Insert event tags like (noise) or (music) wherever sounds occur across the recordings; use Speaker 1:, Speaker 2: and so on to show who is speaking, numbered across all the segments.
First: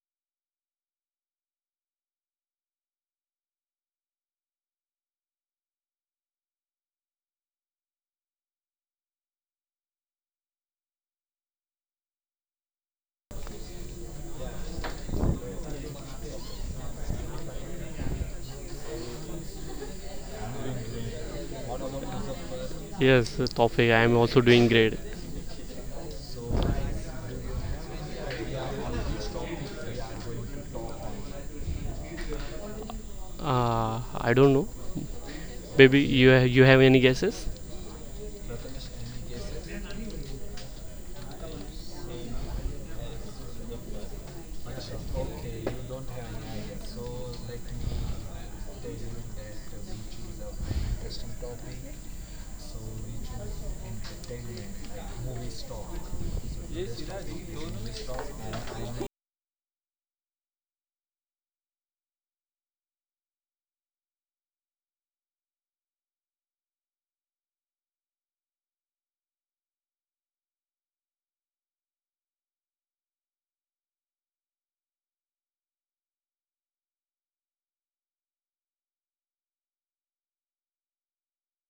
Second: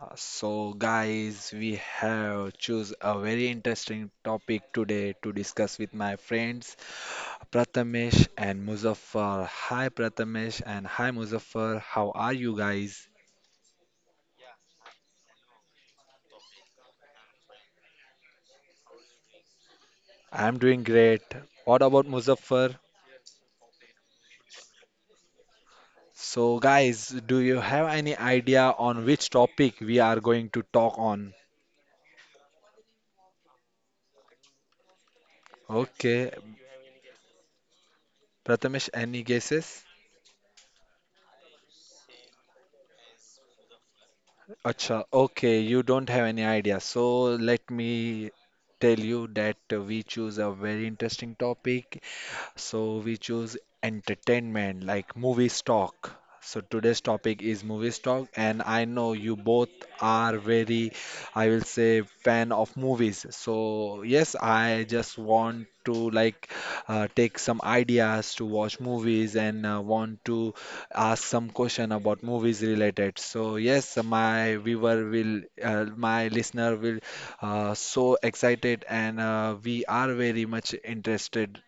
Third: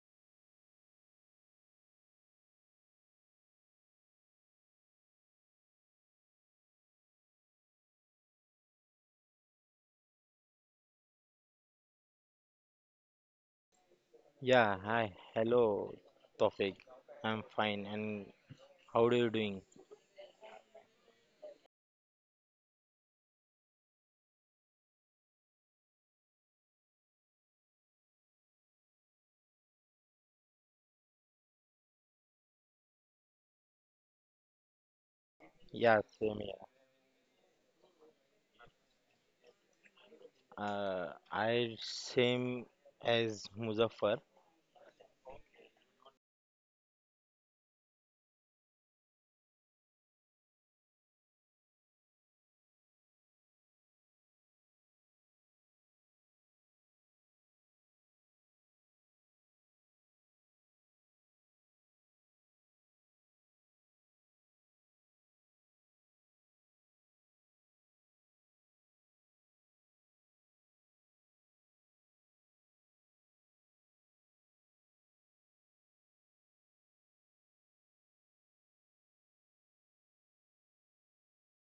Speaker 1: So guys, we have choose a very interesting topic today to discuss with my friends Prathamesh and Muzaffar. Hi Prathamesh and hi Muzaffar. How are you guys?
Speaker 2: Yeah, hi, hello, Tofik. I'm fine, and how are you doing?
Speaker 1: I'm doing great. What about Muzaffar?
Speaker 3: Yes, Tawfiq, I am also doing great.
Speaker 1: So guys, do you have any idea on which topic we are going to talk on?
Speaker 3: I don't know.
Speaker 2: Yeah,
Speaker 3: Maybe
Speaker 1: Okay,
Speaker 2: same here.
Speaker 3: you have any guesses?
Speaker 1: Prathamesh, any guesses?
Speaker 2: Uh, I same as Muzaffar.
Speaker 1: Acha, okay, you don't have any idea. So let me tell you that we choose a very interesting topic so we choose entertainment like movie stock. So today's topic is movie stock, and I know you both are very, I will say, fan of movies. So yes, I just want to like take some ideas to watch movies and want to ask some question about movies related. So yes, my viewer will, my listener will so excited and we are very much interested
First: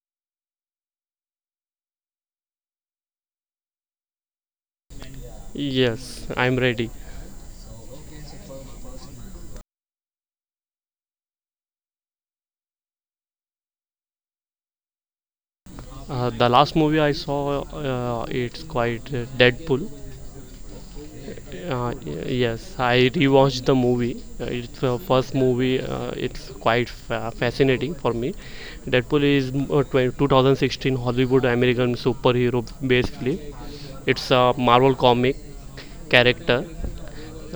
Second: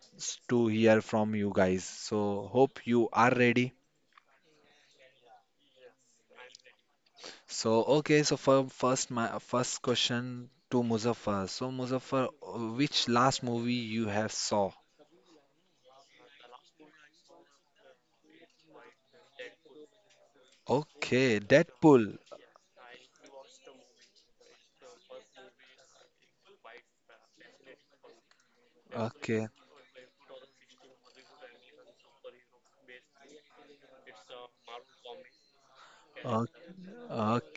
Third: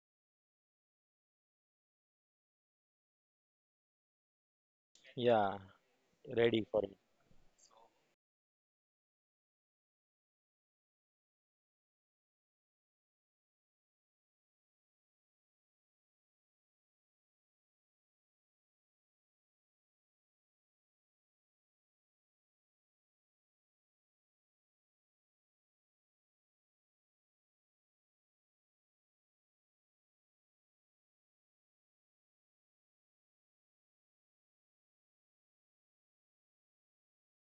Speaker 1: to hear from you guys. So hope you are ready.
Speaker 2: Yeah,
Speaker 3: Yes, I'm
Speaker 2: ready for...
Speaker 3: ready.
Speaker 1: So okay, so for first my first question to Muzaffar. So Muzaffar, which last movie you have saw?
Speaker 3: The last movie I saw, it's quite Deadpool.
Speaker 1: Okay, Deadpool.
Speaker 3: Yes, I rewatched the movie. It's the first movie. It's quite fascinating for me. Deadpool is
Speaker 1: Okay.
Speaker 3: 2016 Hollywood American superhero. Basically, it's a Marvel comic
Speaker 1: o-
Speaker 3: character.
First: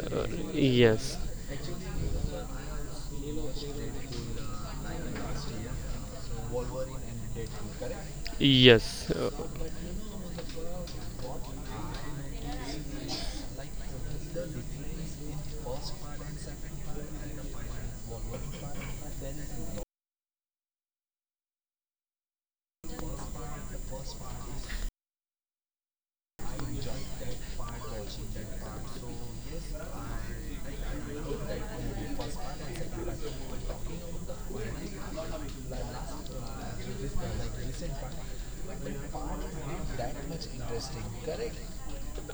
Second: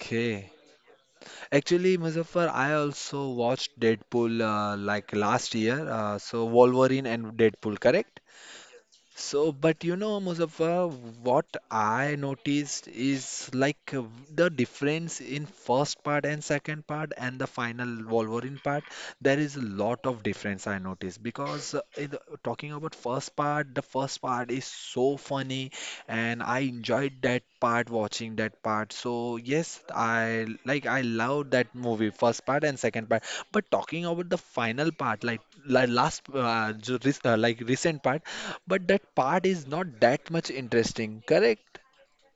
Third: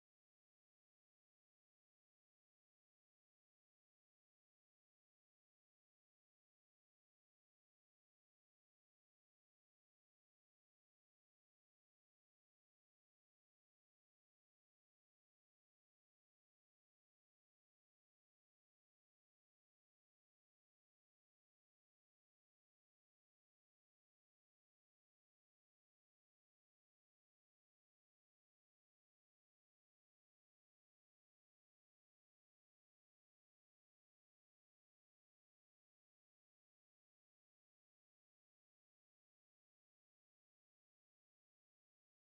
Speaker 3: Uh, yes,
Speaker 1: Actually, Muzaffar, I also watched Deadpool like last year. So Wolverine and Deadpool, correct?
Speaker 3: yes. Uh,
Speaker 1: So, but you know, Muzaffar, what I noticed is like the difference in first part and second part and the final Wolverine part. There is a lot of difference I noticed because in talking about first part, the first part is so fun funny and I enjoyed that part watching that part. So yes, I like I loved that movie first part and second part. But talking about the final part, like last like recent part, but that part is not that much interesting, correct?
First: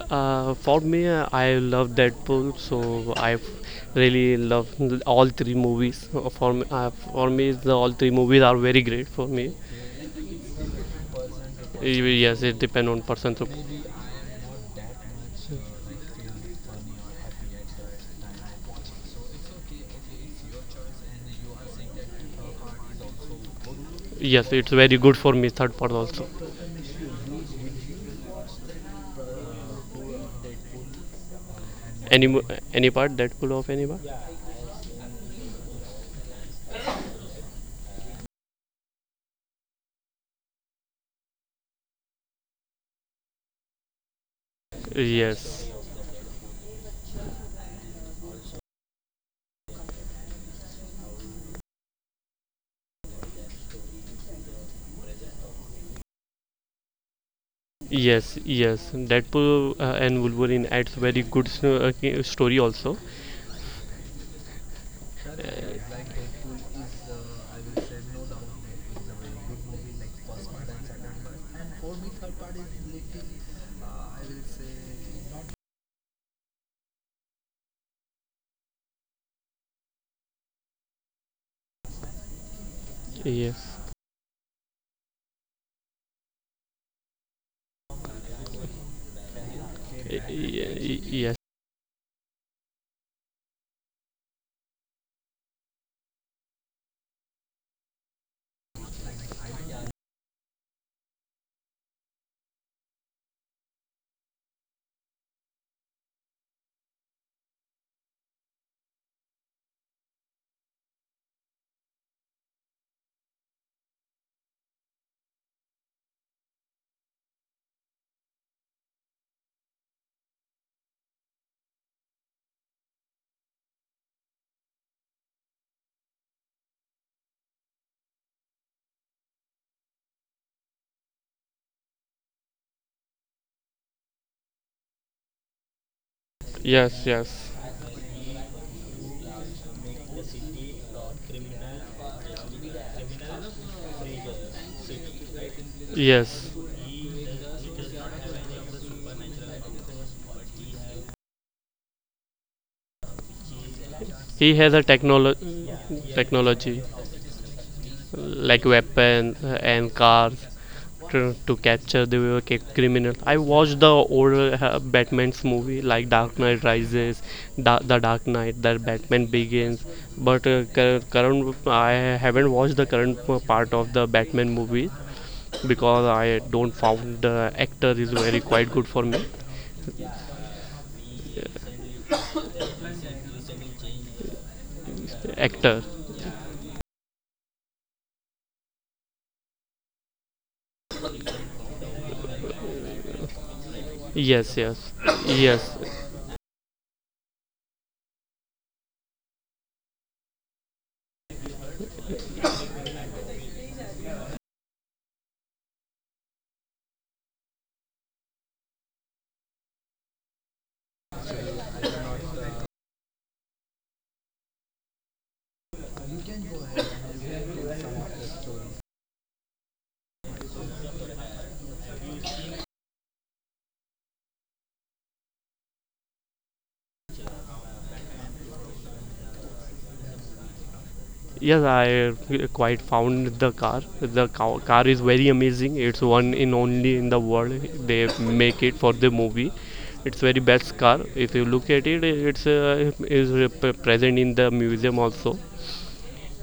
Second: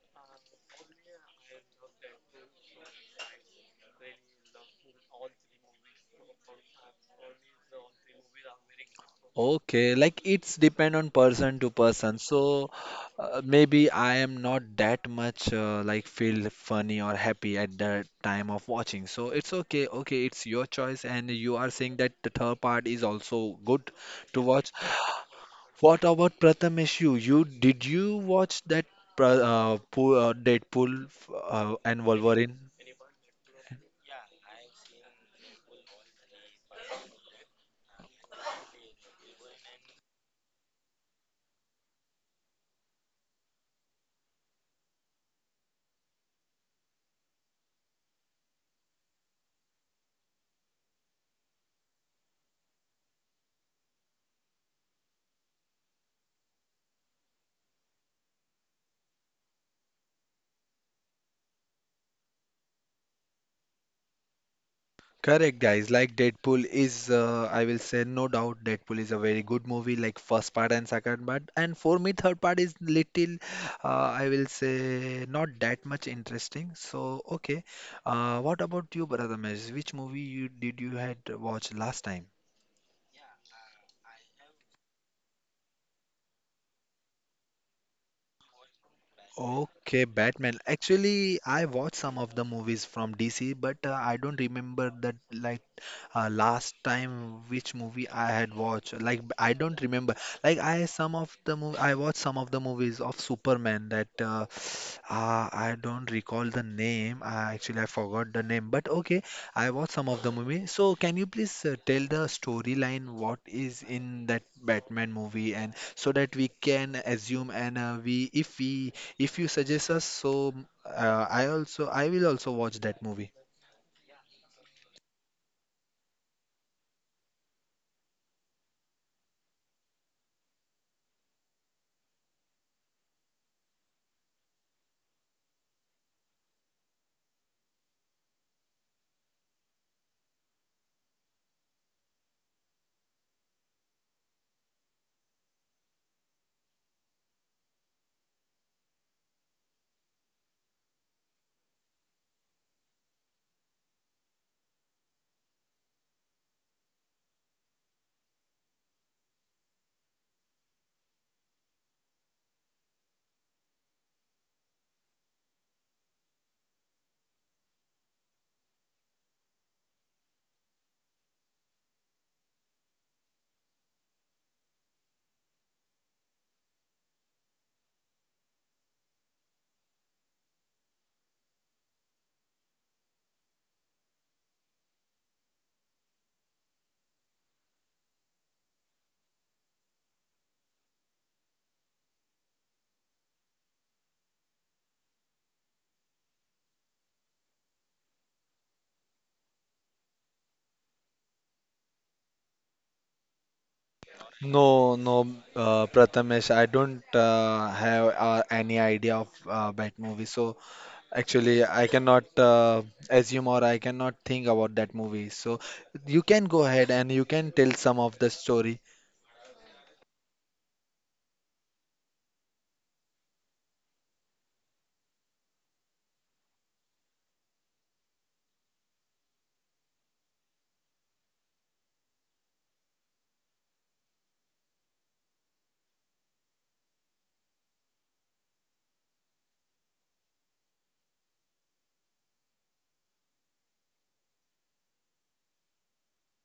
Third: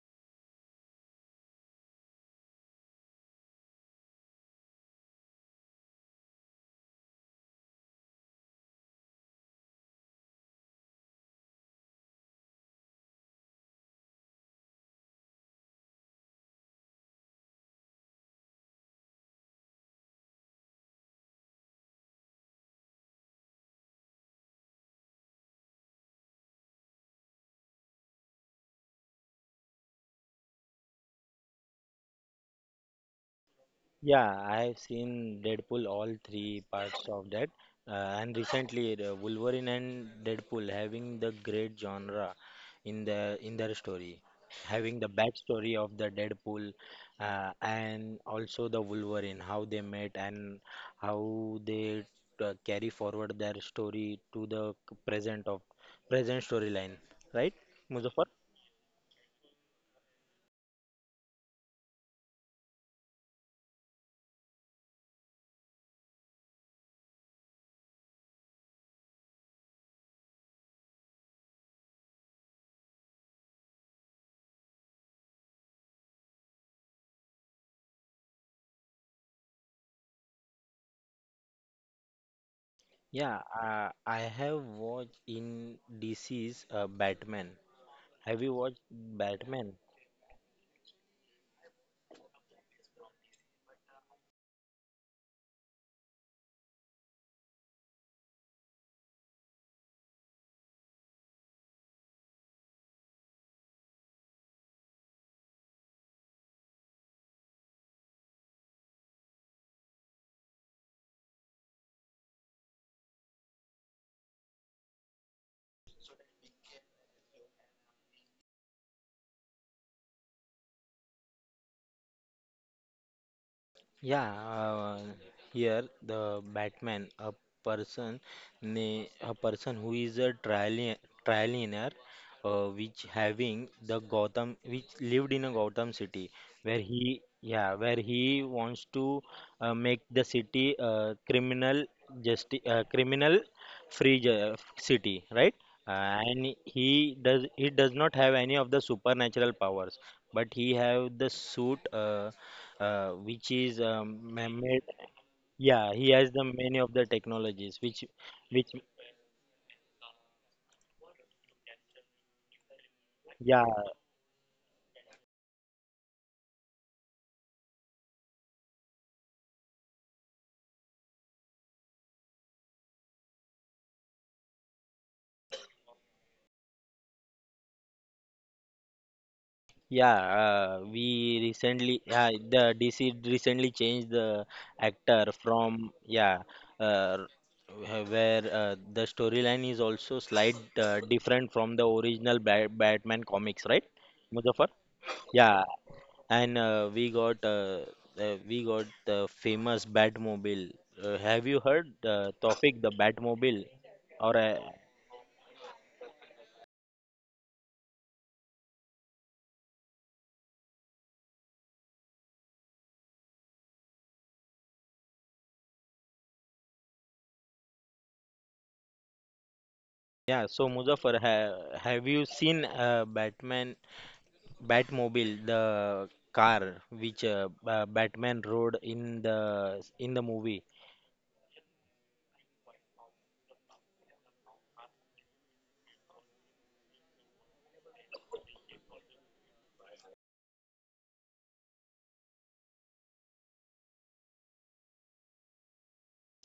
Speaker 3: For me, I love Deadpool, so I really love all three movies. For me, the all three movies are very great for me.
Speaker 1: Okay, like it's depend on person to person.
Speaker 3: Yes, it
Speaker 1: So
Speaker 3: depends on person. So
Speaker 1: maybe I am not that much like feel funny or happy at the time of watching. So it's okay. Okay, it's your choice, and you are saying that the third part is also good to
Speaker 3: yes,
Speaker 1: watch.
Speaker 3: it's very good for me. Third part
Speaker 1: What
Speaker 3: also.
Speaker 1: about Prathamesh? You did you watch that Pool, Deadpool and
Speaker 3: Any mo-
Speaker 1: Wolverine?
Speaker 3: any part Deadpool of any part?
Speaker 2: Yeah, I have seen Deadpool all three parts of that, and recently the Wolverine and Deadpool having the great genre in their story, having the
Speaker 3: Yes.
Speaker 2: backstory of the Deadpool and also the Wolverine, how they met and how they carry forward their story to the present of present storyline, right, Muzaffar?
Speaker 3: Yes, yes. Deadpool and Wolverine adds very good story also.
Speaker 1: Correct, guys. Like Deadpool is, I will say, no doubt, Deadpool is a very good movie, like first part and second part. And for me, third part is little, I will say, not that much interesting. So, okay. What about you, Brother Mesh? Which movie you did you had watched last time?
Speaker 2: Yeah,
Speaker 3: Yes.
Speaker 2: I have watched in DC's Batman. Have you watched Batman?
Speaker 1: Okay, Batman.
Speaker 3: Yes.
Speaker 1: Actually, I watched some of the movies from DC, but I don't remember that like last time which movie I had watched. Like I don't remember. Like I some of the movie I watched some of the movies of Superman that I don't recall the name. I actually I forgot the name, but okay, I watched some of the movie. So can you please tell the storyline what is in that Batman movie and so that we can assume and we if you suggest us so I also I will also watch that movie.
Speaker 2: Yeah, here the Batman, person, a person who is a trillionaire, which having the Gotham, which lived in a Gotham city,
Speaker 3: Yes. Yes.
Speaker 2: where he wants to make the city criminal free city, right?
Speaker 3: Yes.
Speaker 2: And he does not have any of the supernatural powers, but he have the suit. Which is
Speaker 3: He has a
Speaker 2: man-made.
Speaker 3: technology.
Speaker 2: Yeah, he has the many
Speaker 3: Technology.
Speaker 2: of the technologies which...
Speaker 3: Like
Speaker 2: Which
Speaker 3: weapons and cars to capture the criminal. I
Speaker 2: yeah.
Speaker 3: watched the old Batman's movie like Dark Knight Rises, The Dark Knight, The Batman Begins. But current I haven't watched the current part of the Batman movie because I don't found the actor is very quite good for me.
Speaker 2: Yeah, we recently... Yeah, the DC recently changed the actor
Speaker 3: Actor,
Speaker 2: from... Yeah, uh, where the storyline is also slight different from the original Batman comics, right,
Speaker 3: yes,
Speaker 2: Muzaffar?
Speaker 3: yes,
Speaker 2: Yeah,
Speaker 3: yes.
Speaker 2: and we got the famous Batmobile. Have you heard the topic, the Batmobile? Or
Speaker 1: No, no, Prathamesh, I don't have any idea of Bat movie. So actually, I cannot assume or I cannot think about that movie. So you can go ahead and you can tell some of the story.
Speaker 2: Yeah, so Muzaffar, ha have you seen Batman Batmobile, the car which Ba- Batman rode in the movie?
Speaker 3: Yes, I quite found the car. The car is very amazing. It's one in only in the world. They make it for the movie. It's very best car. If you look at it, it's is present in the museum also.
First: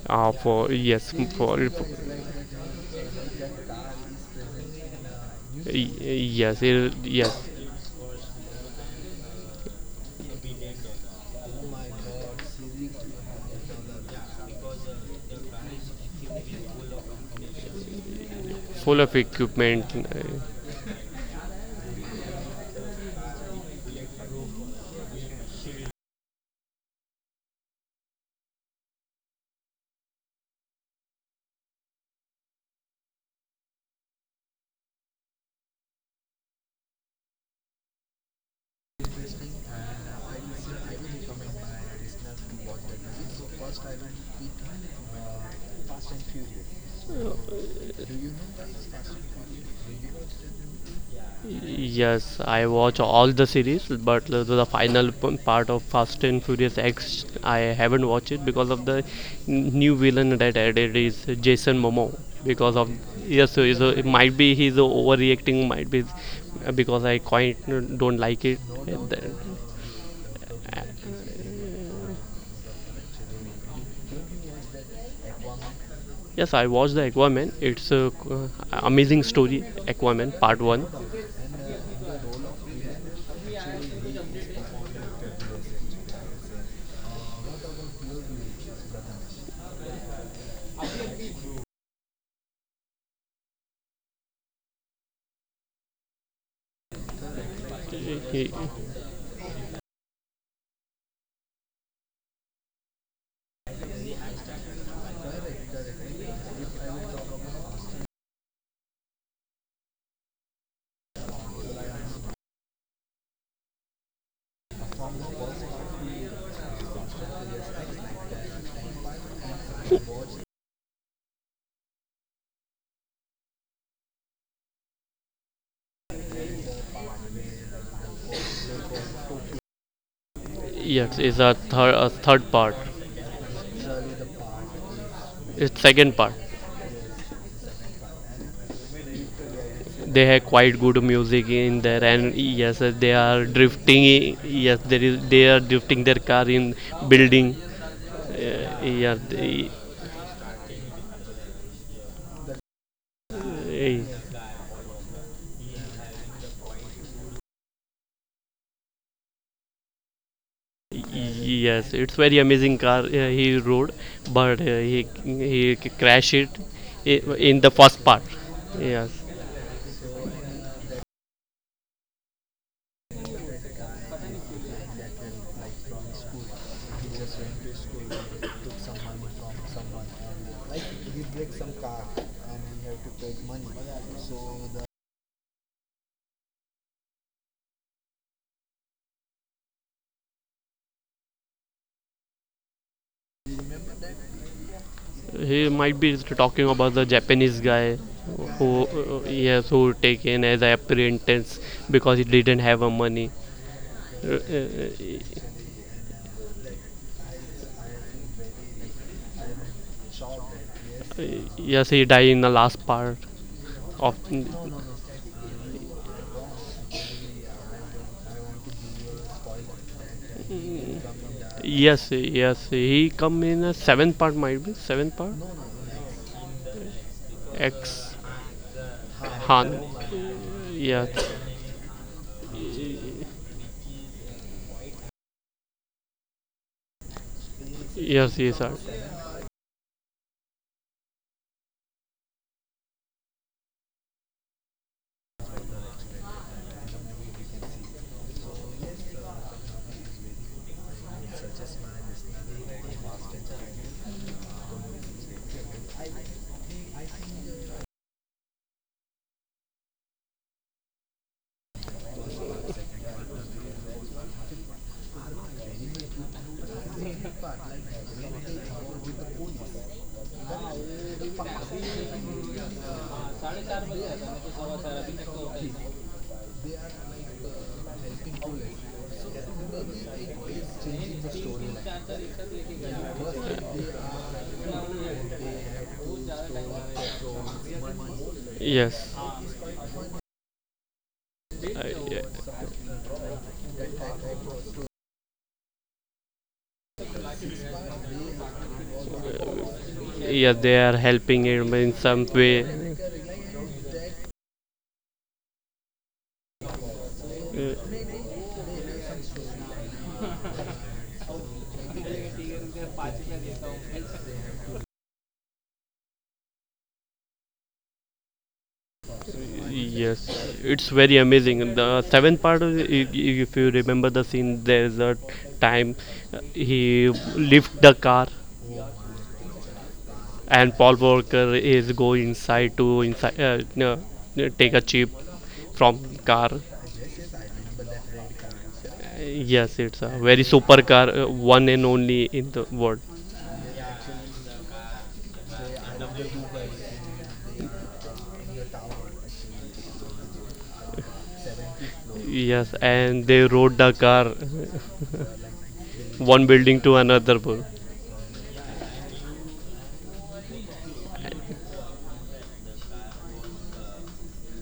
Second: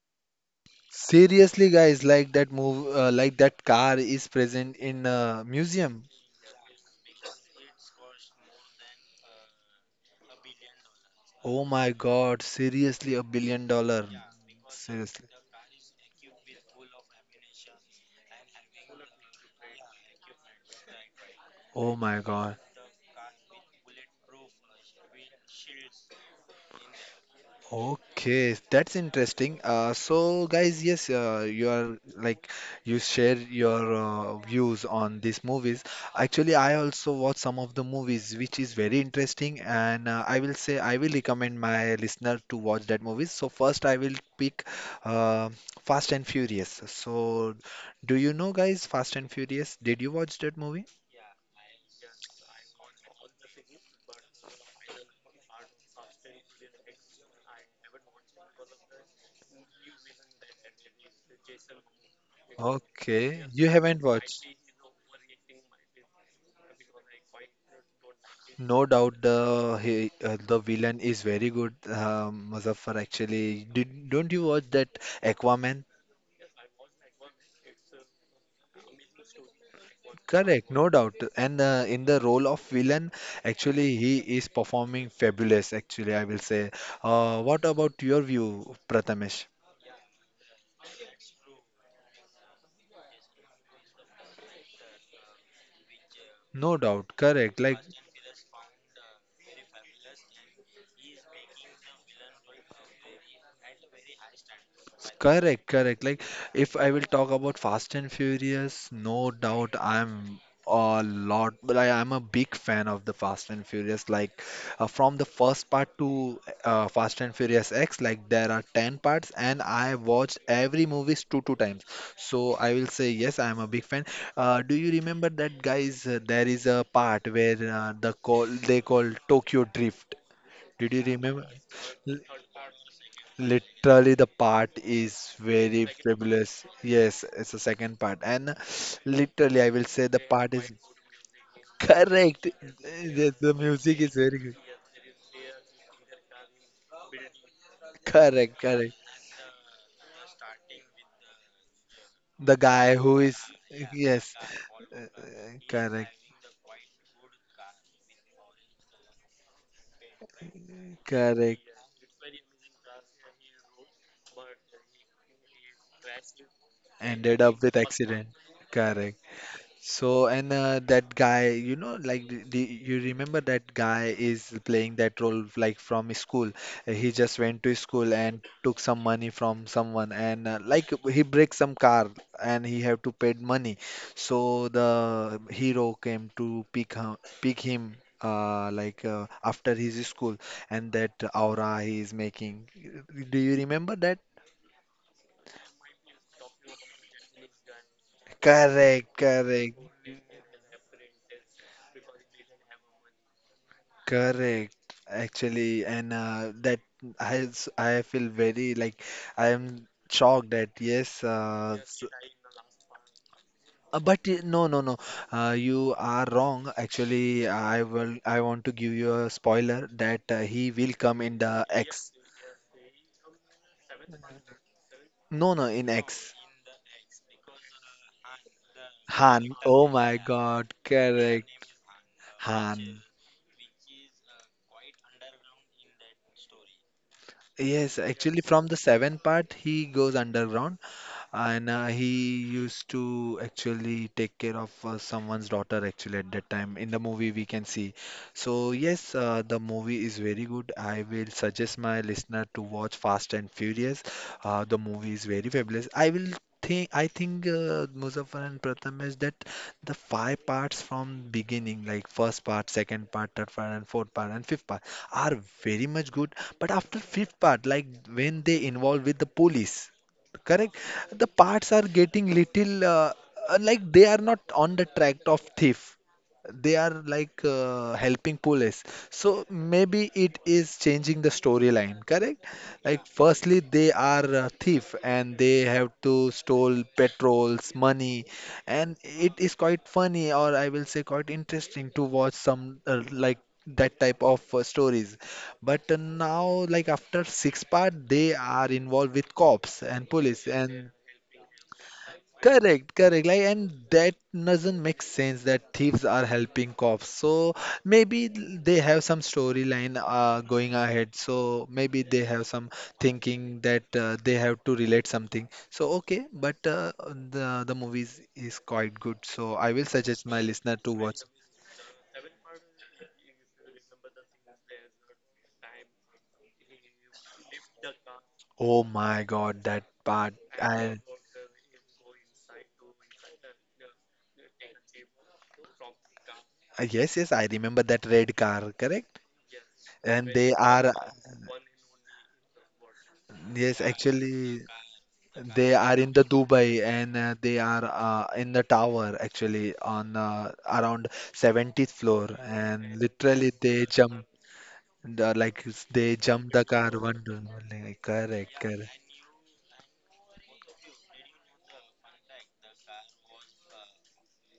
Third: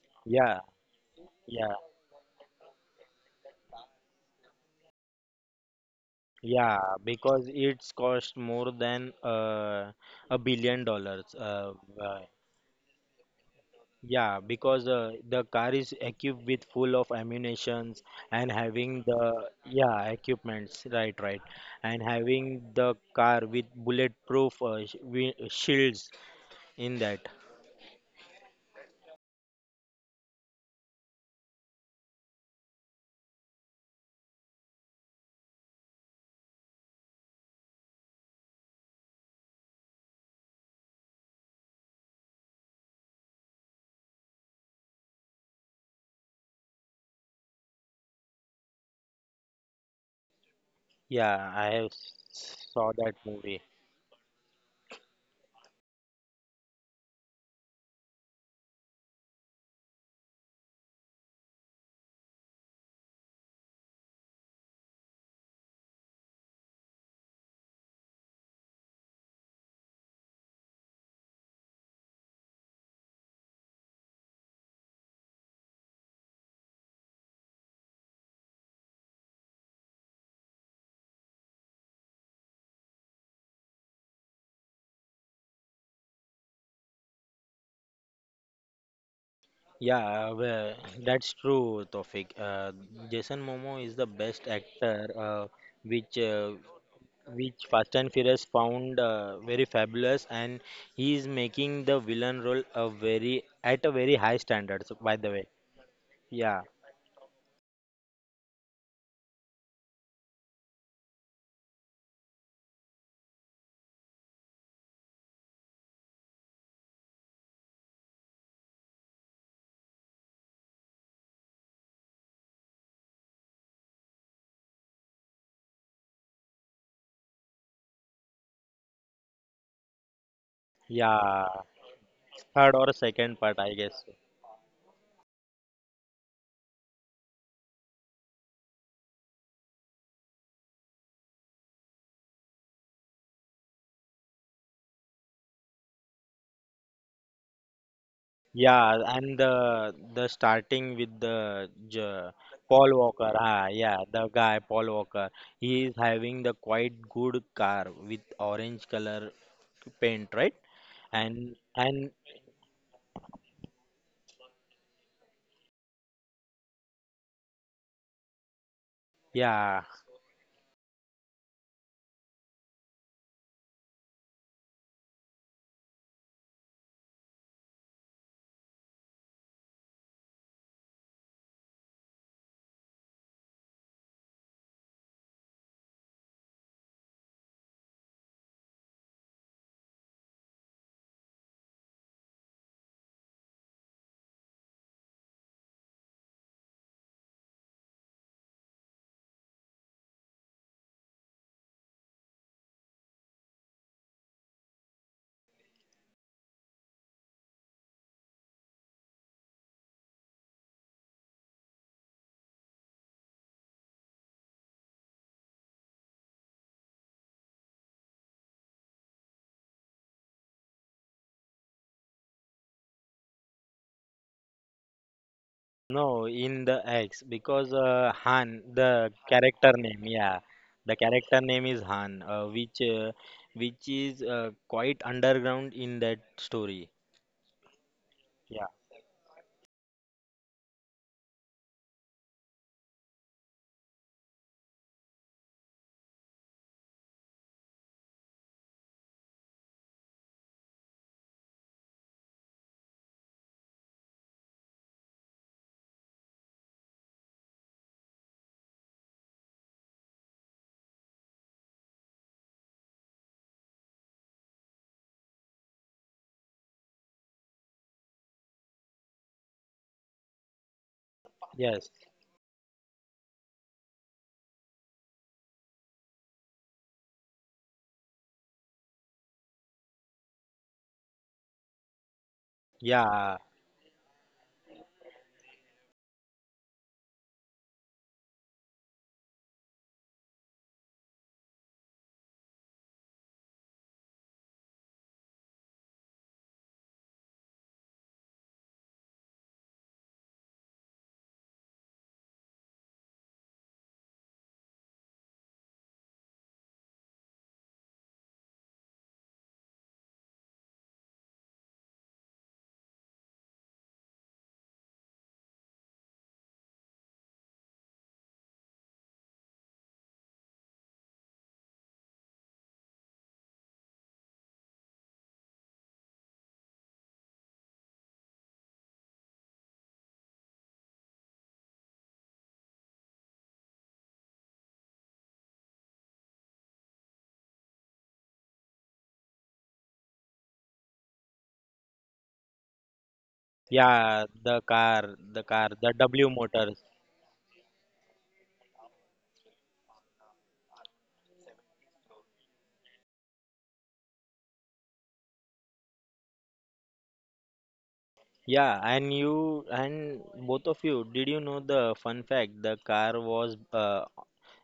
Speaker 2: Yeah,
Speaker 3: For yes, for
Speaker 1: Seriously,
Speaker 2: yeah,
Speaker 1: guys, like that move, like that car is present in a museum.
Speaker 3: y- Yes,
Speaker 2: yeah.
Speaker 3: yes,
Speaker 2: Because it's cost more than $1 billion.
Speaker 1: Oh my
Speaker 2: Uh,
Speaker 1: God, seriously, a billion dollars.
Speaker 2: Yeah, because
Speaker 1: Seriously.
Speaker 2: the car is equipped with full of ammunition and
Speaker 3: full
Speaker 2: having
Speaker 3: of
Speaker 2: the...
Speaker 3: equipment.
Speaker 2: Yeah,
Speaker 3: uh,
Speaker 2: equipments, right, right,
Speaker 1: Oh
Speaker 2: and
Speaker 1: my God.
Speaker 2: having the car with bulletproof shields in that.
Speaker 1: Okay, that's interesting. So, guys, yes, you are like you share your views on these movies. Actually, I also watch some of the movies, which is very interesting, and I will say I will recommend my listener to watch that movies. So, first, I will pick uh, Fast and Furious. So, do you know, guys, Fast and Furious? Did you watch that movie?
Speaker 2: Yeah, I have
Speaker 3: Yes, I
Speaker 2: saw
Speaker 3: watch
Speaker 2: that
Speaker 3: all the
Speaker 2: movie.
Speaker 3: series, but the final part of Fast and Furious X, I haven't watched it because of the new villain that added is Jason Momoa. Because of
Speaker 1: Okay,
Speaker 3: yes,
Speaker 1: you
Speaker 3: so, so
Speaker 1: haven't
Speaker 3: it might
Speaker 1: watched.
Speaker 3: be he's overreacting, might be because I quite don't like it.
Speaker 1: No doubt the he, the villain is very good, Muzaffar. Actually, did don't you watch that Aquaman?
Speaker 3: Yes, I watched the Aquaman. It's a amazing story, Aquaman Part
Speaker 1: Correct,
Speaker 3: One.
Speaker 1: no doubt. And in the role of villain, actually he is performing fabulous. Actually, I will say. What about your view, Prathamesh?
Speaker 2: Yeah, uh, well, that's true, Tofik. Jason Momo is the best actor, which uh,
Speaker 1: No doubt, correct.
Speaker 2: which
Speaker 1: Like
Speaker 2: Fast and Furious found very fabulous, and he is making the villain role a very at a very high standards. By the way,
Speaker 1: correct, correct. Like
Speaker 2: yeah,
Speaker 1: if I will talk about Fast and Furious, no doubt I'm a lot, but I am a big fan of the Fast and Furious. Like from the first part to Fast and Furious X, like there are 10 parts and I watched every movies two times. So I will say yes, I am a big fan. Do you remember that guys? There is a part where the call they call Tokyo Drift. Did you
Speaker 3: Yes, it's
Speaker 2: yeah,
Speaker 1: remember?
Speaker 3: a, a third
Speaker 2: third
Speaker 3: part.
Speaker 2: or second part, I guess.
Speaker 1: Literally, the part is
Speaker 3: It's
Speaker 1: very
Speaker 3: second part.
Speaker 1: fabulous. Yes, it's the second part, and literally, I will say the
Speaker 3: They have
Speaker 1: part is
Speaker 3: quite good music in there, and
Speaker 1: correct.
Speaker 3: yes, they
Speaker 1: Yes,
Speaker 3: are
Speaker 1: the music is very
Speaker 3: drifting.
Speaker 1: good.
Speaker 3: Yes, there is they are drifting their car in building.
Speaker 1: Correct,
Speaker 3: Uh,
Speaker 1: correct.
Speaker 2: Yeah,
Speaker 3: yeah,
Speaker 2: and
Speaker 3: they-
Speaker 2: the starting with the J-
Speaker 1: The
Speaker 2: Paul
Speaker 1: guy who
Speaker 2: Walker,
Speaker 1: is
Speaker 2: ah, yeah, the
Speaker 1: yes,
Speaker 3: uh,
Speaker 2: guy Paul Walker, he is
Speaker 1: correct,
Speaker 2: having the quite good car with orange color paint, right? And
Speaker 1: correct.
Speaker 3: yes,
Speaker 2: and
Speaker 3: it's very amazing car he rode, but he crashed it
Speaker 1: Ended up
Speaker 3: in the
Speaker 1: with
Speaker 3: first part.
Speaker 1: accident.
Speaker 3: Yes,
Speaker 1: Correct.
Speaker 2: yeah.
Speaker 1: So, and that guy, you know, like you remember that guy is playing that role like from school. He just went to school and took some money from someone, and like he breaks some car and he have to pay money. So the hero came to pick him. Like after his school and that aura he is making. Do you remember that?
Speaker 3: he might be talking about the Japanese guy who
Speaker 1: Correct,
Speaker 3: yes
Speaker 1: correct.
Speaker 3: who taken as apprentice because he didn't have a money. Uh,
Speaker 1: Correct,
Speaker 3: uh,
Speaker 1: actually, and that I feel very like I am shocked that yes,
Speaker 3: Yes, he died in the last part of.
Speaker 1: but no no no, you are wrong. Actually, I want to give you a spoiler that he will come in the
Speaker 3: Yes,
Speaker 1: X.
Speaker 3: yes, he come in the seventh part, might be seventh part.
Speaker 1: No no, in
Speaker 2: No,
Speaker 1: X.
Speaker 2: in the X because
Speaker 3: X.
Speaker 2: Han, the
Speaker 1: Han.
Speaker 2: character
Speaker 3: Han.
Speaker 1: Oh
Speaker 2: name,
Speaker 1: my
Speaker 2: yeah,
Speaker 1: God,
Speaker 2: the
Speaker 3: Yes,
Speaker 2: character name
Speaker 1: correct.
Speaker 2: is Han,
Speaker 1: Han.
Speaker 2: which is quite underground in that story.
Speaker 1: Yes,
Speaker 3: yes,
Speaker 1: actually,
Speaker 3: yes,
Speaker 2: Yeah.
Speaker 1: from
Speaker 3: sir.
Speaker 1: the seventh part, he goes underground and he used to actually take care of someone's daughter actually at that time in the movie we can see. So yes, the movie is very good. I will suggest my listener to watch Fast and Furious. The movie is very fabulous. I will think Muzaffar and Pratham is that the five parts from beginning like first part, second part, third part and fourth part and fifth part are very much good, but after fifth part like when they involve with the police. Correct. The parts are
Speaker 2: Yes.
Speaker 1: getting little like they are not on the track of thief. They are like helping police. So maybe it is changing the storyline. Correct. Like
Speaker 2: Yeah.
Speaker 1: firstly they are thief and they have to stole petrols, money, and
Speaker 3: Yes,
Speaker 1: it is quite funny or I will say quite interesting to watch
Speaker 3: uh,
Speaker 1: some like that type of stories. But now, like after six-part, they are involved with cops and police
Speaker 3: yes, they
Speaker 1: and
Speaker 3: are helping him in some way.
Speaker 1: correct, correct. Like, and that doesn't make sense that thieves are helping cops. So
Speaker 3: Uh,
Speaker 1: maybe they have some storyline going ahead. So maybe they have some thinking that they have to relate something. So okay, but the movies is quite good. So I will suggest my
Speaker 3: yes,
Speaker 1: listener
Speaker 3: it's
Speaker 1: to
Speaker 3: very
Speaker 1: watch.
Speaker 3: amazing. The seventh part, if you remember the scene, there's a time he lift the car
Speaker 1: Oh my God, that part.
Speaker 3: and Paul
Speaker 1: I,
Speaker 3: Walker is go inside to inside no, no, take a chip from car.
Speaker 1: yes, yes, I remember that red car, correct?
Speaker 3: Yes, it's a
Speaker 1: And
Speaker 3: very
Speaker 1: they
Speaker 3: super
Speaker 1: are,
Speaker 3: car, one and only in the world.
Speaker 1: yes,
Speaker 2: Yeah. The
Speaker 1: actually,
Speaker 2: car,
Speaker 1: they
Speaker 2: the
Speaker 1: are in the
Speaker 2: W motors.
Speaker 1: Dubai and they are in the tower actually on around 70th floor
Speaker 3: Yes,
Speaker 1: and
Speaker 3: and they
Speaker 1: literally
Speaker 3: rode
Speaker 1: they
Speaker 3: the car
Speaker 1: jump the, like they
Speaker 3: one
Speaker 1: jump the
Speaker 3: building
Speaker 1: car
Speaker 3: to
Speaker 1: one, two,
Speaker 3: another.
Speaker 1: one, like, correct,
Speaker 2: Yeah,
Speaker 1: correct.
Speaker 2: and you and both of you, did you know the fun fact? The car was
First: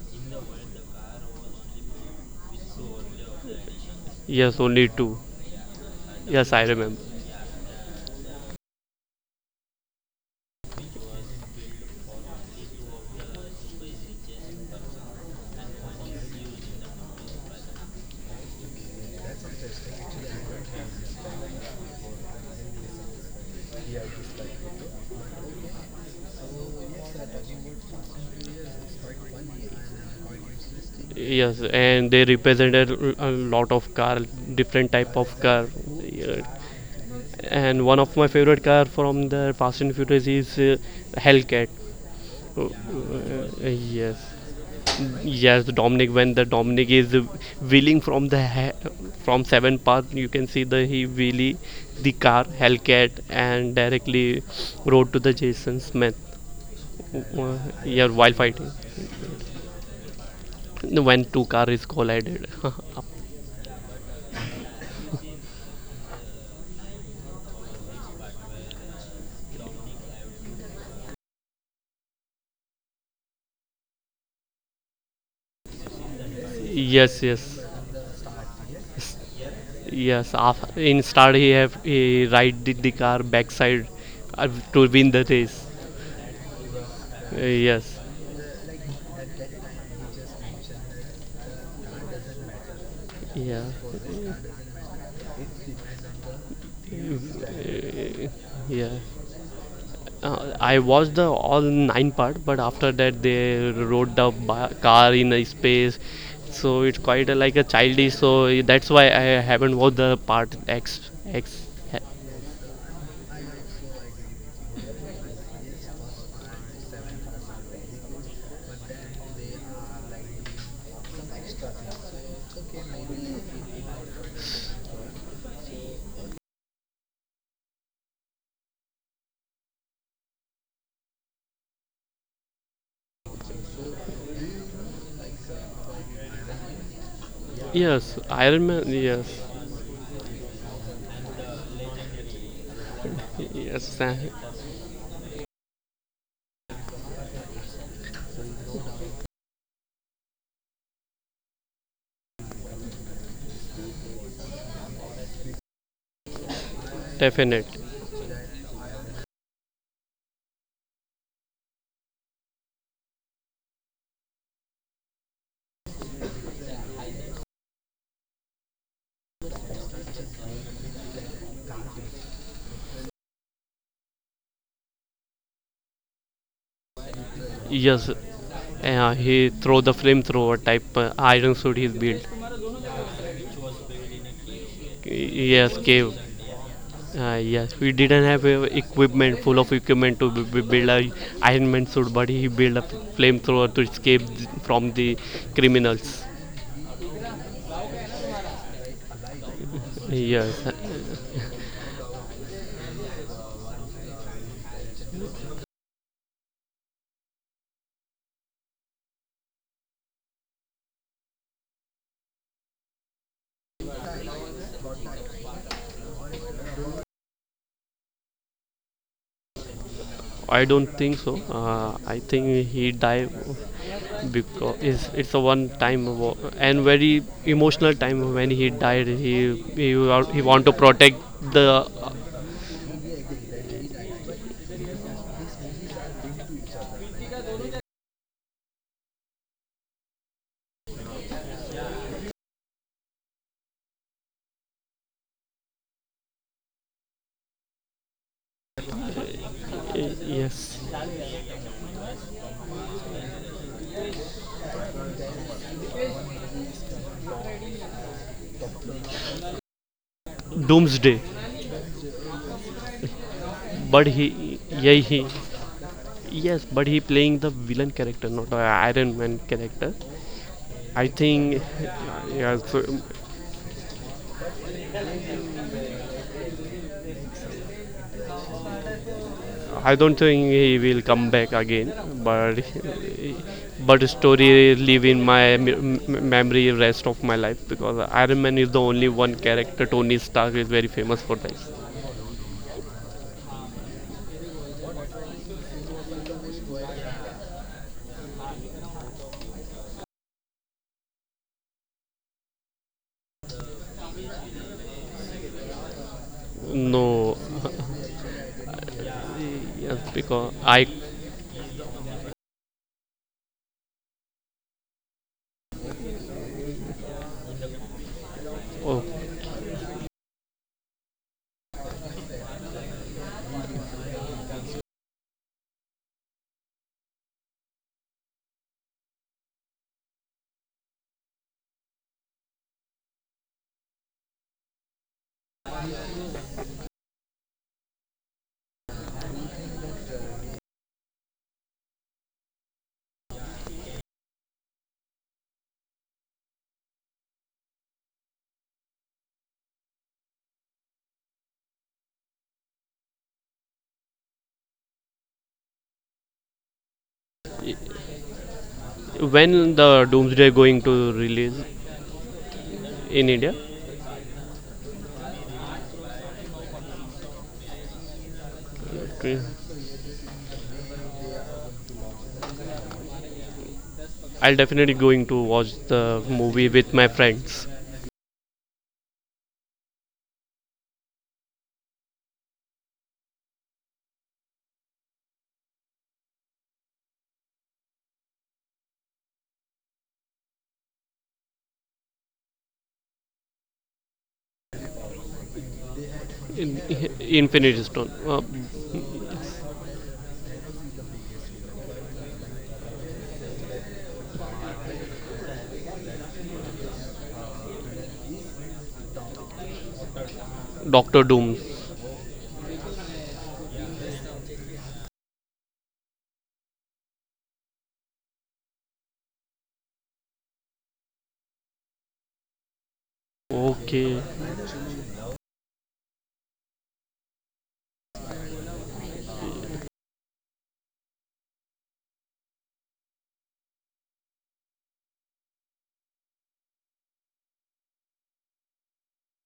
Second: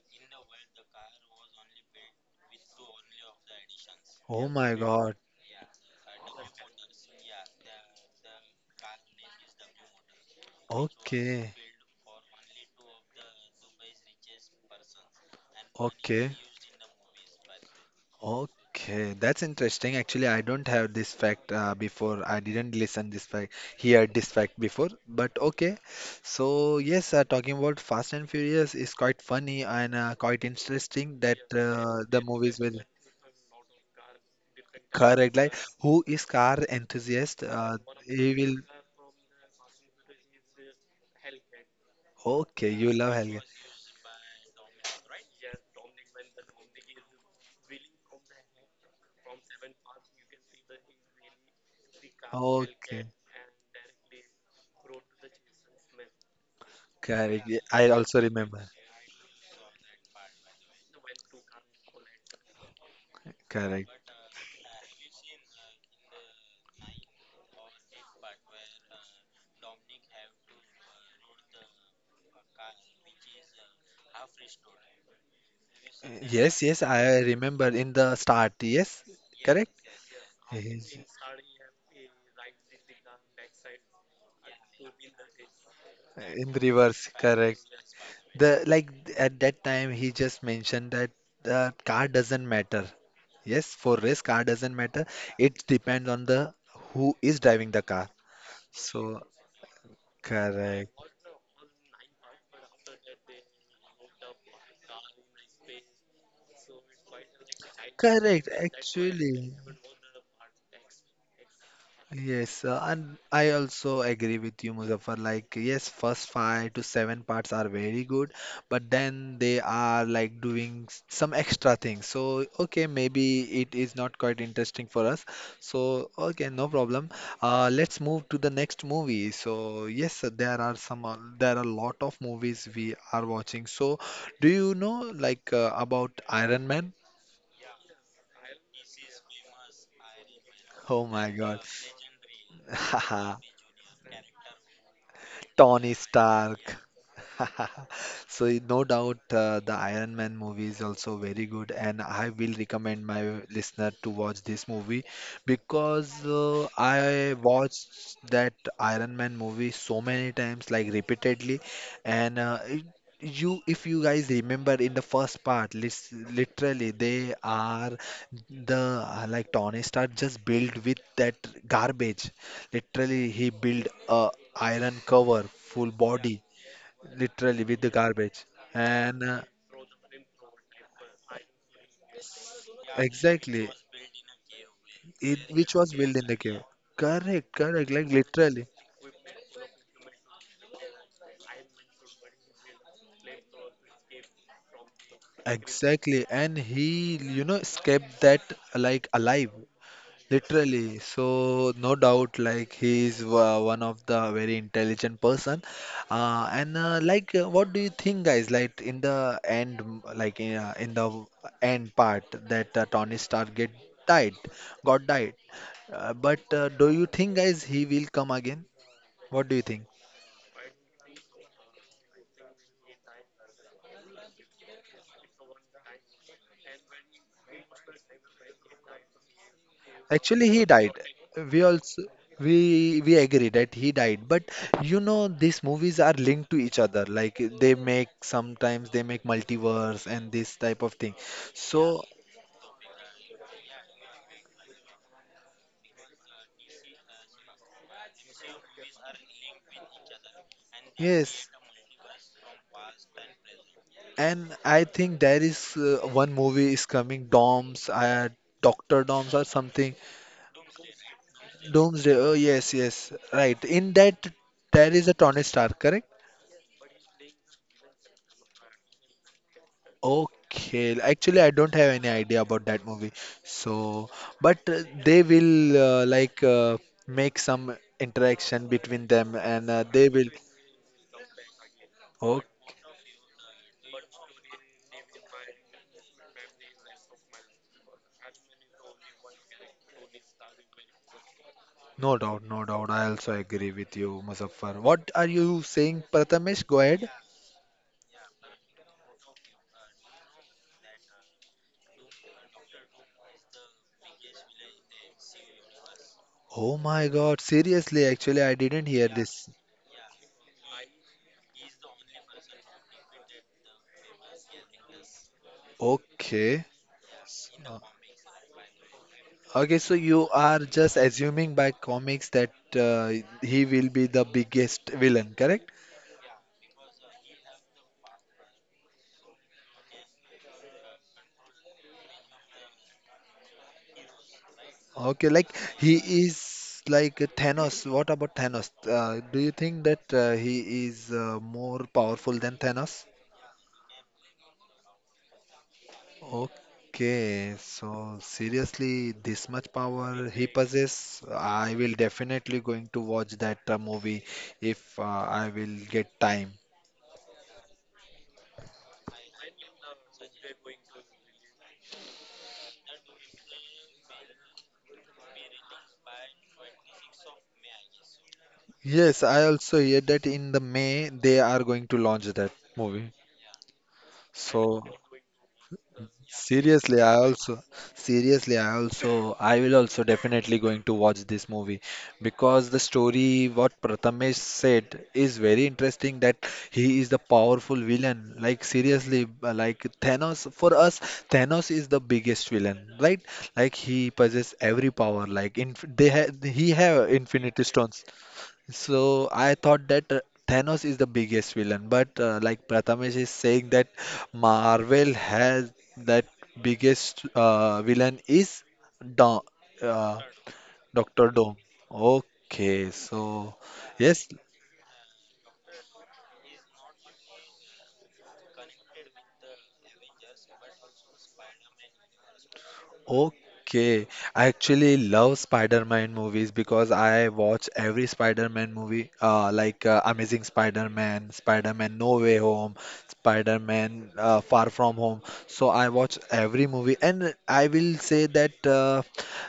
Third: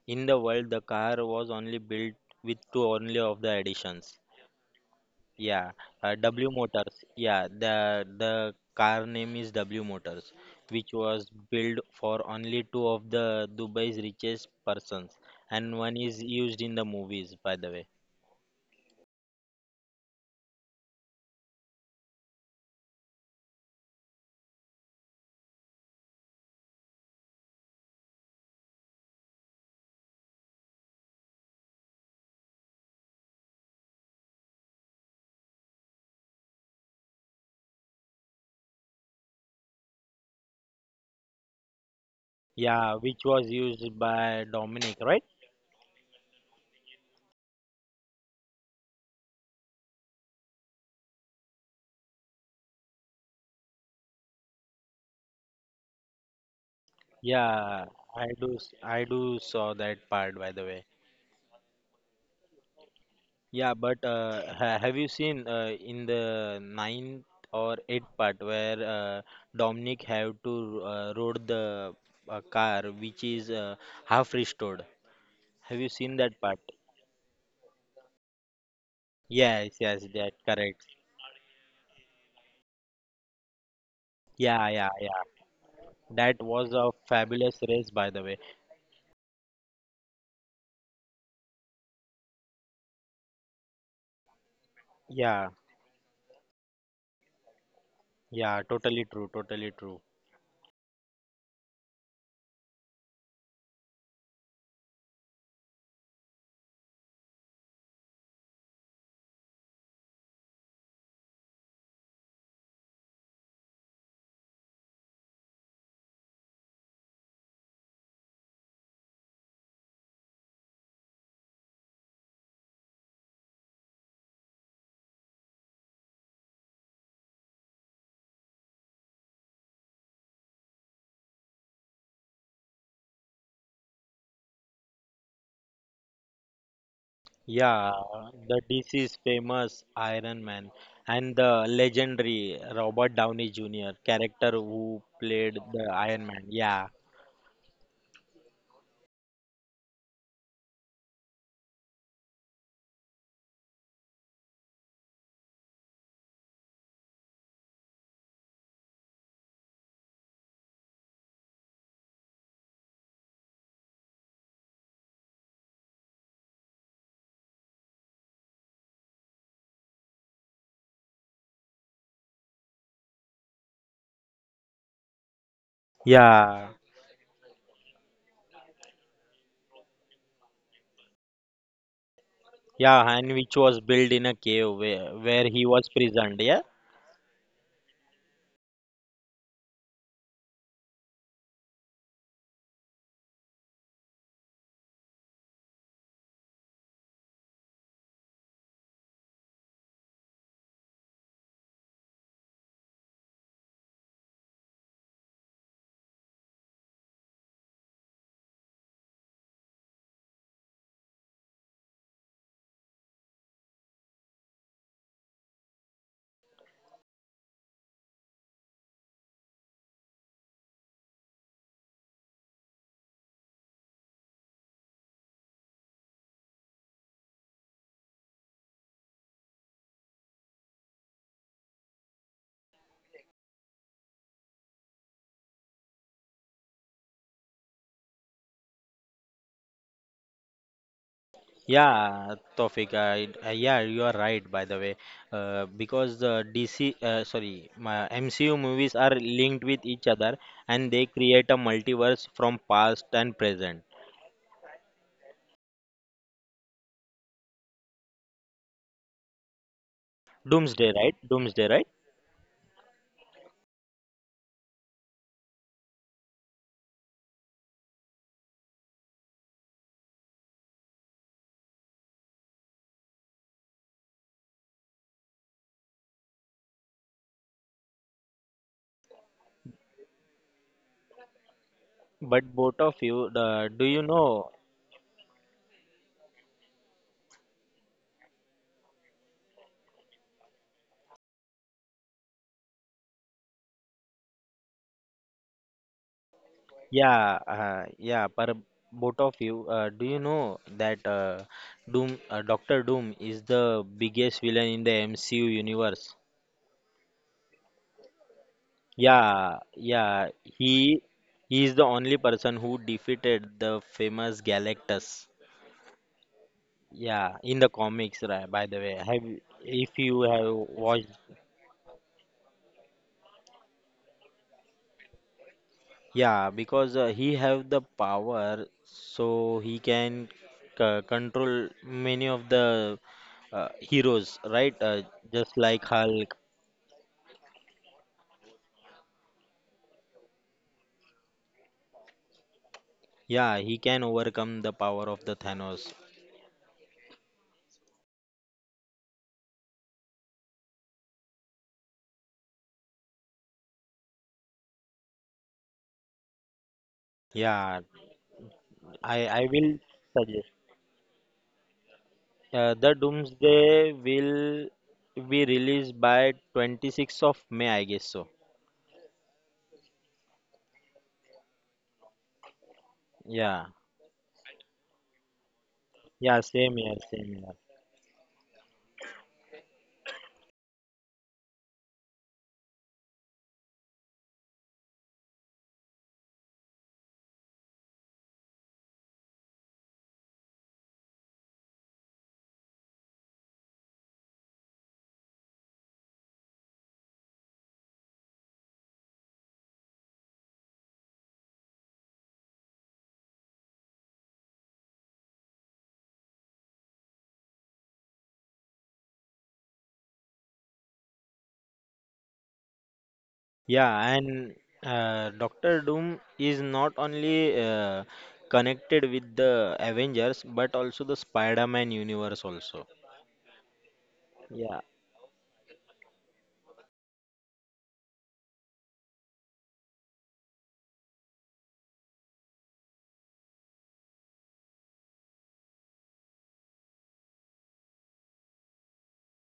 Speaker 2: in the world, the car was only built with two only of the additions.
Speaker 1: Oh
Speaker 3: Yes,
Speaker 1: my
Speaker 3: only
Speaker 1: God.
Speaker 3: two.
Speaker 2: Yeah, W
Speaker 3: Yes, I
Speaker 2: Motors.
Speaker 3: remember.
Speaker 2: Yeah, the car name is W Motors, which was
Speaker 1: Okay,
Speaker 2: built for only two of the Dubai's richest persons, and one is
Speaker 1: okay.
Speaker 2: used in the movies, by the way.
Speaker 1: Okay, that's interesting. Actually, I don't have this fact before. I didn't listen this fact, hear this fact before. But okay, so yes, talking about Fast and Furious is quite funny and quite interesting that
Speaker 3: Yes, and
Speaker 1: the
Speaker 3: they
Speaker 1: movies will
Speaker 3: represented a lot of car, different type of
Speaker 1: correct. Like,
Speaker 3: car.
Speaker 1: who is
Speaker 3: Yeah.
Speaker 1: car enthusiast?
Speaker 3: And one of my
Speaker 1: He will.
Speaker 3: favorite car from the Fast and Furious is Hellcat.
Speaker 1: Okay, you
Speaker 2: Yeah,
Speaker 1: love
Speaker 2: which
Speaker 1: Helga.
Speaker 2: was used
Speaker 3: Yes.
Speaker 2: by Dominic, right?
Speaker 3: Yes, Dominic. When the Dominic is wheeling from seven path, you can see the he wheelie the car
Speaker 1: Okay,
Speaker 3: Hellcat and directly rode to the Jason Smith.
Speaker 1: correct.
Speaker 3: Uh,
Speaker 1: Yeah,
Speaker 2: Yeah,
Speaker 1: I
Speaker 3: yeah,
Speaker 1: also
Speaker 2: I
Speaker 3: while
Speaker 2: do
Speaker 1: remember.
Speaker 3: fighting,
Speaker 2: I do saw that part, by the way.
Speaker 3: when two cars collided. (laughs)
Speaker 2: Yeah, but
Speaker 1: Correct.
Speaker 2: ha have you seen in the ninth or eighth part where Dominic have to rode the car which is half restored? Have you seen that
Speaker 1: Yes,
Speaker 2: part?
Speaker 1: yes, I
Speaker 3: Yes, yes,
Speaker 1: remember in the start. Yes,
Speaker 3: S-
Speaker 1: correct?
Speaker 2: Yes, yes,
Speaker 3: yes.
Speaker 2: that
Speaker 3: After,
Speaker 2: correct.
Speaker 1: Yes.
Speaker 3: in start, he have he ride the car backside
Speaker 2: Yeah, yeah,
Speaker 3: to win
Speaker 2: yeah.
Speaker 3: the race.
Speaker 2: That
Speaker 1: In the
Speaker 2: was a
Speaker 1: reverse,
Speaker 3: Uh,
Speaker 2: fabulous
Speaker 1: correct.
Speaker 2: race,
Speaker 3: yes,
Speaker 2: by the way.
Speaker 1: The like at that time he just mentioned that the car doesn't matter.
Speaker 3: yeah,
Speaker 1: Yes, for race car doesn't matter.
Speaker 2: Yeah,
Speaker 1: It depends on the who is driving the car.
Speaker 3: Uh,
Speaker 2: yeah,
Speaker 3: yeah.
Speaker 2: totally
Speaker 1: So
Speaker 2: true, totally true.
Speaker 3: I
Speaker 1: correct.
Speaker 3: watched the all nine part, but after that they rode the car in a space, so it's quite a, like a childish.
Speaker 1: Correct,
Speaker 3: So that's why I
Speaker 1: actually.
Speaker 3: haven't watched the part X. X.
Speaker 1: Yes, and I also agree with you, Muzaffar. Like, yes, first five to seven parts are very good, but then they are like doing some extra things. So, okay, maybe it is not quite interesting for us. So, okay, no problem. Let's move to the next movie. So, yes, there are some, there are a lot of movies we are watching. So, do you know like about Iron Man?
Speaker 2: Yeah,
Speaker 3: Yes,
Speaker 2: the
Speaker 3: Iron Man.
Speaker 2: DC's
Speaker 3: Yes,
Speaker 2: famous Iron Man
Speaker 1: Oh my
Speaker 2: and
Speaker 1: God.
Speaker 2: the legendary Robert Downey Jr.
Speaker 3: yes,
Speaker 2: character who
Speaker 1: (laughs)
Speaker 2: played the
Speaker 1: Tony
Speaker 2: Iron Man.
Speaker 1: Stark.
Speaker 2: Yeah,
Speaker 1: (laughs) So no doubt, the Iron Man movie is also very good, and I will recommend my listener to watch this movie because I
Speaker 3: definite.
Speaker 1: watched that Iron Man movie so many times, like repeatedly, and if you guys remember in the first part, literally they are the like Tony Stark just built with that garbage. Literally, he built a iron cover, full. Yeah. Body
Speaker 2: yeah,
Speaker 1: literally with the
Speaker 3: Yes,
Speaker 1: garbage and
Speaker 3: he throw the flamethrower type iron suit he's built.
Speaker 2: yeah, and which
Speaker 1: exactly,
Speaker 2: was built in a cave
Speaker 1: it
Speaker 2: where he
Speaker 1: which
Speaker 3: Yes,
Speaker 2: was
Speaker 1: was built
Speaker 3: cave.
Speaker 1: in the
Speaker 2: prisoned. Yeah,
Speaker 1: cave, correct,
Speaker 3: Yes,
Speaker 1: correct,
Speaker 3: we
Speaker 1: like
Speaker 3: didn't have
Speaker 1: literally,
Speaker 3: equipment full of equipment to build a Iron Man suit, but he built a flamethrower to escape from the
Speaker 1: exactly,
Speaker 3: criminals.
Speaker 1: and he, you know, escaped that like alive.
Speaker 3: Yes,
Speaker 1: Literally, so no doubt, like he is one of the very intelligent person, what do you think, guys? Like in the end, like in the end part, that Tony Stark get died, got died. But do you think, guys, he will come again? What do you think?
Speaker 3: I don't think so. I think he died because it's a one time and very emotional time when he died.
Speaker 1: Actually,
Speaker 3: He
Speaker 1: he
Speaker 3: want to
Speaker 1: died.
Speaker 3: protect
Speaker 1: We
Speaker 3: the
Speaker 1: also, we agree that he died, but you know these movies are linked to each other. Like they make, sometimes they make multiverse and this type of thing. So
Speaker 2: yeah, Tofik, yeah, you are right, by the way, because the DC, sorry, my MCU movies are linked with each other
Speaker 3: yes
Speaker 2: and they
Speaker 1: yes,
Speaker 2: create a multiverse from past and present.
Speaker 1: and I think there is one movie is coming, Doctor Doms or something.
Speaker 2: Doomsday, right?
Speaker 3: doomsday,
Speaker 2: Doomsday, right?
Speaker 1: Doomsday. Oh yes, yes, right. In
Speaker 3: but
Speaker 1: that
Speaker 3: he
Speaker 1: there
Speaker 3: yeah
Speaker 1: is a
Speaker 3: he.
Speaker 1: Tony Stark, correct?
Speaker 3: Yes, but he playing the villain character, not a Iron Man character.
Speaker 1: Okay,
Speaker 3: I
Speaker 1: actually, I
Speaker 3: think,
Speaker 1: don't have any idea
Speaker 3: yeah,
Speaker 1: about that
Speaker 3: so
Speaker 1: movie. So, but they will uh, like uh, make some interaction between them, and
Speaker 3: I
Speaker 1: they
Speaker 3: don't
Speaker 1: will.
Speaker 3: think he will come back again.
Speaker 1: Oh,
Speaker 2: But
Speaker 3: But
Speaker 2: both of you, do
Speaker 3: but
Speaker 2: you
Speaker 3: story
Speaker 2: know?
Speaker 3: live in memory rest of my life because Iron Man is the only one character Tony Stark is very famous for this.
Speaker 1: no doubt, no doubt. I also agree with you, Muzaffar. What are you saying, Prathamesh? Go ahead.
Speaker 2: Yeah. But both of you, do you know that Doctor Doom is the biggest villain in the MCU universe?
Speaker 1: Oh my
Speaker 3: No,
Speaker 1: God,
Speaker 3: (laughs)
Speaker 1: seriously, actually, I didn't hear this.
Speaker 2: Yeah,
Speaker 3: yes,
Speaker 2: yeah.
Speaker 3: because I
Speaker 2: He is the only person who defeated the famous Galactus.
Speaker 1: Okay.
Speaker 2: Yeah, in the
Speaker 1: Uh,
Speaker 2: comics, right, by the way.
Speaker 3: oh,
Speaker 2: Have you,
Speaker 1: okay, so
Speaker 2: if you
Speaker 1: you
Speaker 2: have
Speaker 1: are just
Speaker 2: watched...
Speaker 1: assuming by comics that uh, he will be the biggest villain, correct?
Speaker 2: Yeah, because he have the power, so he can c control many of the heroes, right?
Speaker 1: Okay,
Speaker 2: Just
Speaker 1: like
Speaker 2: like
Speaker 1: he
Speaker 2: Hulk.
Speaker 1: is like Thanos. What about Thanos? Do you think that he is more powerful than Thanos?
Speaker 2: Yeah, he can overcome the power of the Thanos.
Speaker 1: Okay, so seriously, this much power he possesses? I will definitely going to watch that movie if I will get time.
Speaker 2: Yeah, I
Speaker 3: when
Speaker 2: will
Speaker 3: the
Speaker 2: suggest.
Speaker 3: Doomsday going to release
Speaker 2: The
Speaker 3: in India,
Speaker 2: Doomsday will be released by 26th of May, I guess so.
Speaker 1: Yes, I also hear that in the May they are going to launch that movie.
Speaker 2: Yeah,
Speaker 3: I'll
Speaker 1: So.
Speaker 3: definitely going to watch the
Speaker 2: yeah,
Speaker 3: movie
Speaker 2: same
Speaker 3: with
Speaker 2: year,
Speaker 1: Seriously,
Speaker 3: my
Speaker 1: I
Speaker 2: same year.
Speaker 1: also,
Speaker 3: friends.
Speaker 1: I will also definitely going to watch this movie because the story what Prathamesh said is very interesting, that he is the powerful villain. Like seriously, like Thanos, for us, Thanos is the biggest villain, right? Like he possesses every power. Like in, they ha he
Speaker 3: In,
Speaker 1: have infinity
Speaker 3: Infinity
Speaker 1: stones.
Speaker 3: Stone.
Speaker 1: So I thought that Thanos is the biggest villain, but like Prathamesh is saying that Marvel has that biggest villain is Do uh,
Speaker 3: Doctor
Speaker 1: Doctor Doom.
Speaker 3: Doom.
Speaker 1: Okay, so
Speaker 2: Yeah,
Speaker 1: yes,
Speaker 2: and Doctor Doom is not only connected with the Avengers but also the Spider-Man universe also.
Speaker 1: okay,
Speaker 3: Okay.
Speaker 1: I
Speaker 2: Yeah.
Speaker 1: actually love Spider-Man movies because I watch every Spider-Man movie, Amazing Spider-Man, Spider-Man No Way Home, Spider-Man Far From Home. So I watch every movie, and I will say that uh,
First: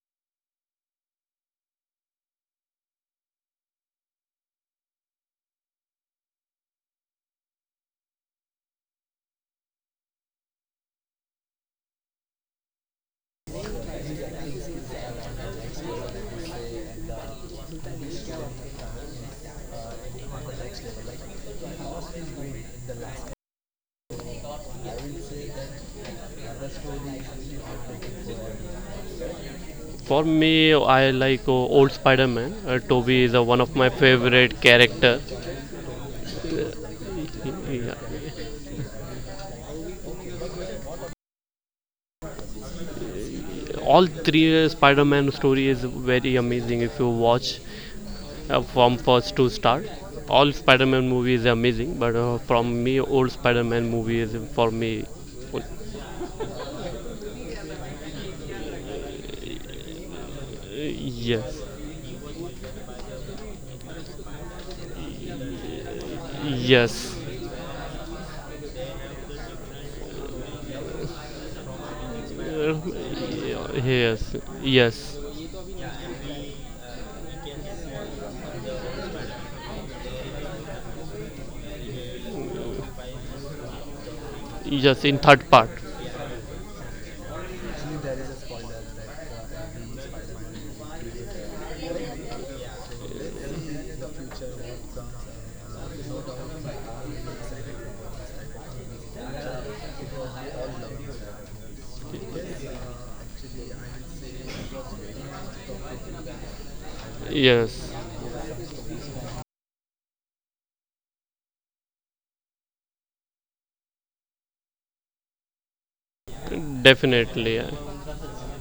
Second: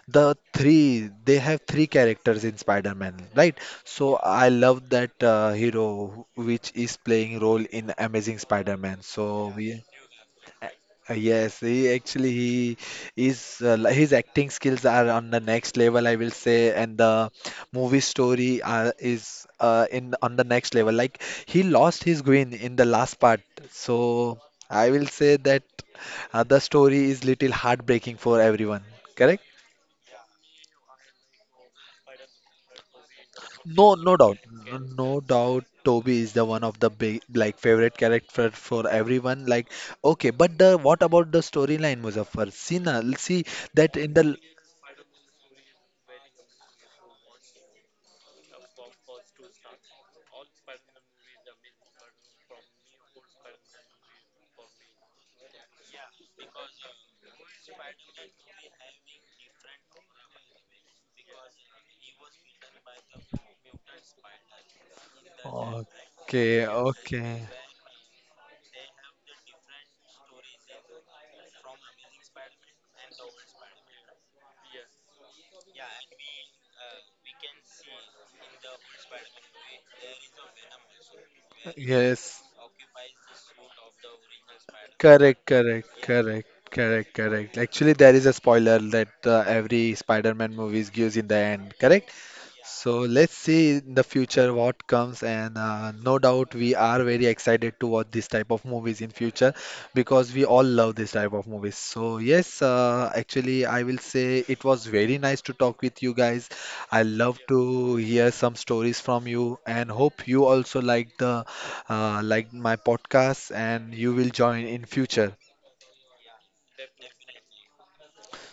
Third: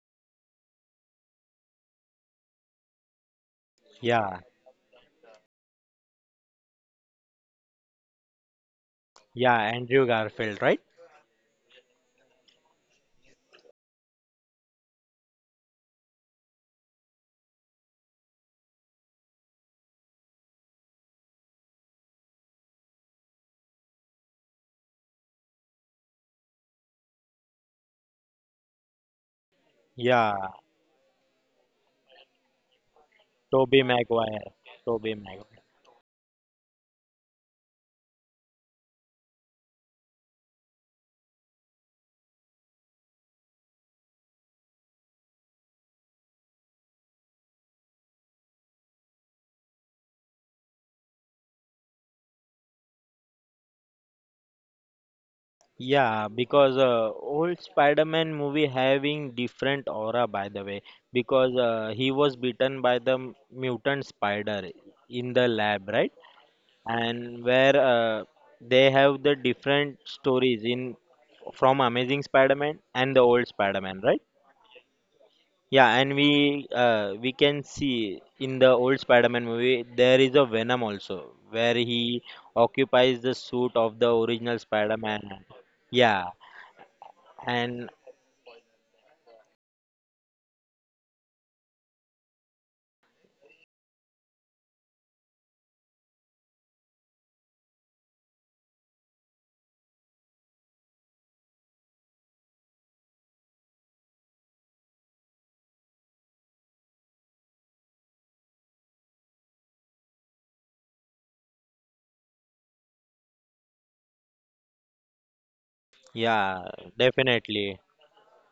Speaker 1: the three they have three characters in Spider-Man, right? So
Speaker 2: Yeah,
Speaker 1: I love that hero which is playing role in Amazing Spider-Man. So
Speaker 2: yeah,
Speaker 1: we.
Speaker 2: Andrew Garfield, right?
Speaker 1: Yes, he is his acting skills are on the next level, I will say, and the movie story is in on the next level. Like he lost his queen in the last part, so I will say that the story is little heartbreaking for everyone. Correct?
Speaker 3: For
Speaker 2: Yeah,
Speaker 3: me, I like old Spider-Man. Toby is one of
Speaker 2: Tobey
Speaker 3: my
Speaker 1: No, no doubt,
Speaker 2: Maguire.
Speaker 3: favorite
Speaker 2: Tobey
Speaker 1: no
Speaker 3: character.
Speaker 2: Maguire.
Speaker 1: doubt. Toby is the one of the big like
Speaker 3: Yeah.
Speaker 1: favorite character for everyone. Like okay, but the what about the storyline, Muzaffar? See, na, see that
Speaker 3: All
Speaker 1: in the.
Speaker 3: three Spider-Man story is very amazing if you watch from first to start. All Spider-Man movie is amazing, but from me, old Spider-Man movie is for me. Uh,
Speaker 2: Yeah, because old Spider-Man movie having different aura by the way, because
Speaker 3: yes,
Speaker 2: he was bitten by the mutant spider in the lab, right?
Speaker 1: Okay,
Speaker 3: yes,
Speaker 2: And
Speaker 1: okay.
Speaker 2: where they have the different stories in from Amazing
Speaker 3: Uh,
Speaker 2: Spider-Man and the old Spider-Man, right?
Speaker 3: yes, yes.
Speaker 2: Yeah, and we can see in the old Spider-Man movie there is a Venom also where he
Speaker 1: Yes,
Speaker 2: occupies the suit of the original
Speaker 3: Just in
Speaker 1: correct,
Speaker 3: third
Speaker 2: Spider-Man.
Speaker 3: part.
Speaker 1: correct,
Speaker 2: Yeah,
Speaker 1: correct, correct, correct.
Speaker 2: and
Speaker 1: Actually, there is a spoiler that every Spider-Man movies gives in the end, correct? So let's see in the future what comes, and no doubt we are very excited to watch this type of movies in future because we all love this type of movies. So yes, actually I will say it was very nice to talk with you guys. I love
Speaker 3: Yes,
Speaker 1: to hear some stories from you, and hope you also like the like my podcast and you will join in future.
Speaker 2: yeah,
Speaker 3: definitely.
Speaker 2: definitely.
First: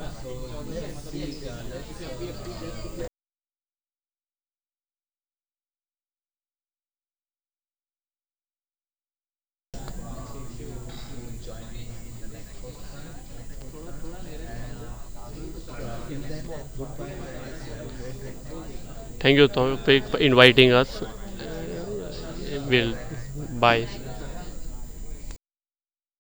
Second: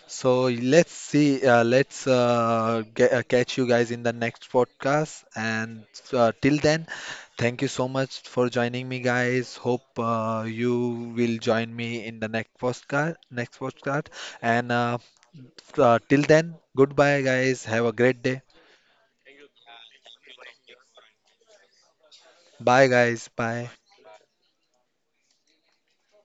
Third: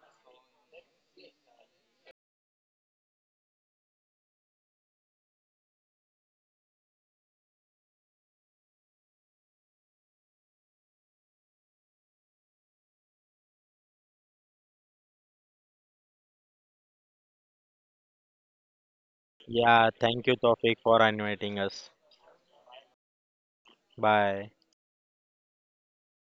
Speaker 1: So let's see, catch you guys in the next podcast. And till then, thank you so much for joining me, guys. Hope you will join me in the next podcast. Next podcast. And till then, goodbye, guys. Have a great day.
Speaker 3: Thank you
Speaker 2: Yeah,
Speaker 3: for
Speaker 2: thank you,
Speaker 3: inviting
Speaker 2: Tofik, for
Speaker 3: us.
Speaker 2: inviting us.
Speaker 1: Bye,
Speaker 3: We'll
Speaker 1: guys. Bye.
Speaker 3: bye.
Speaker 2: Bye.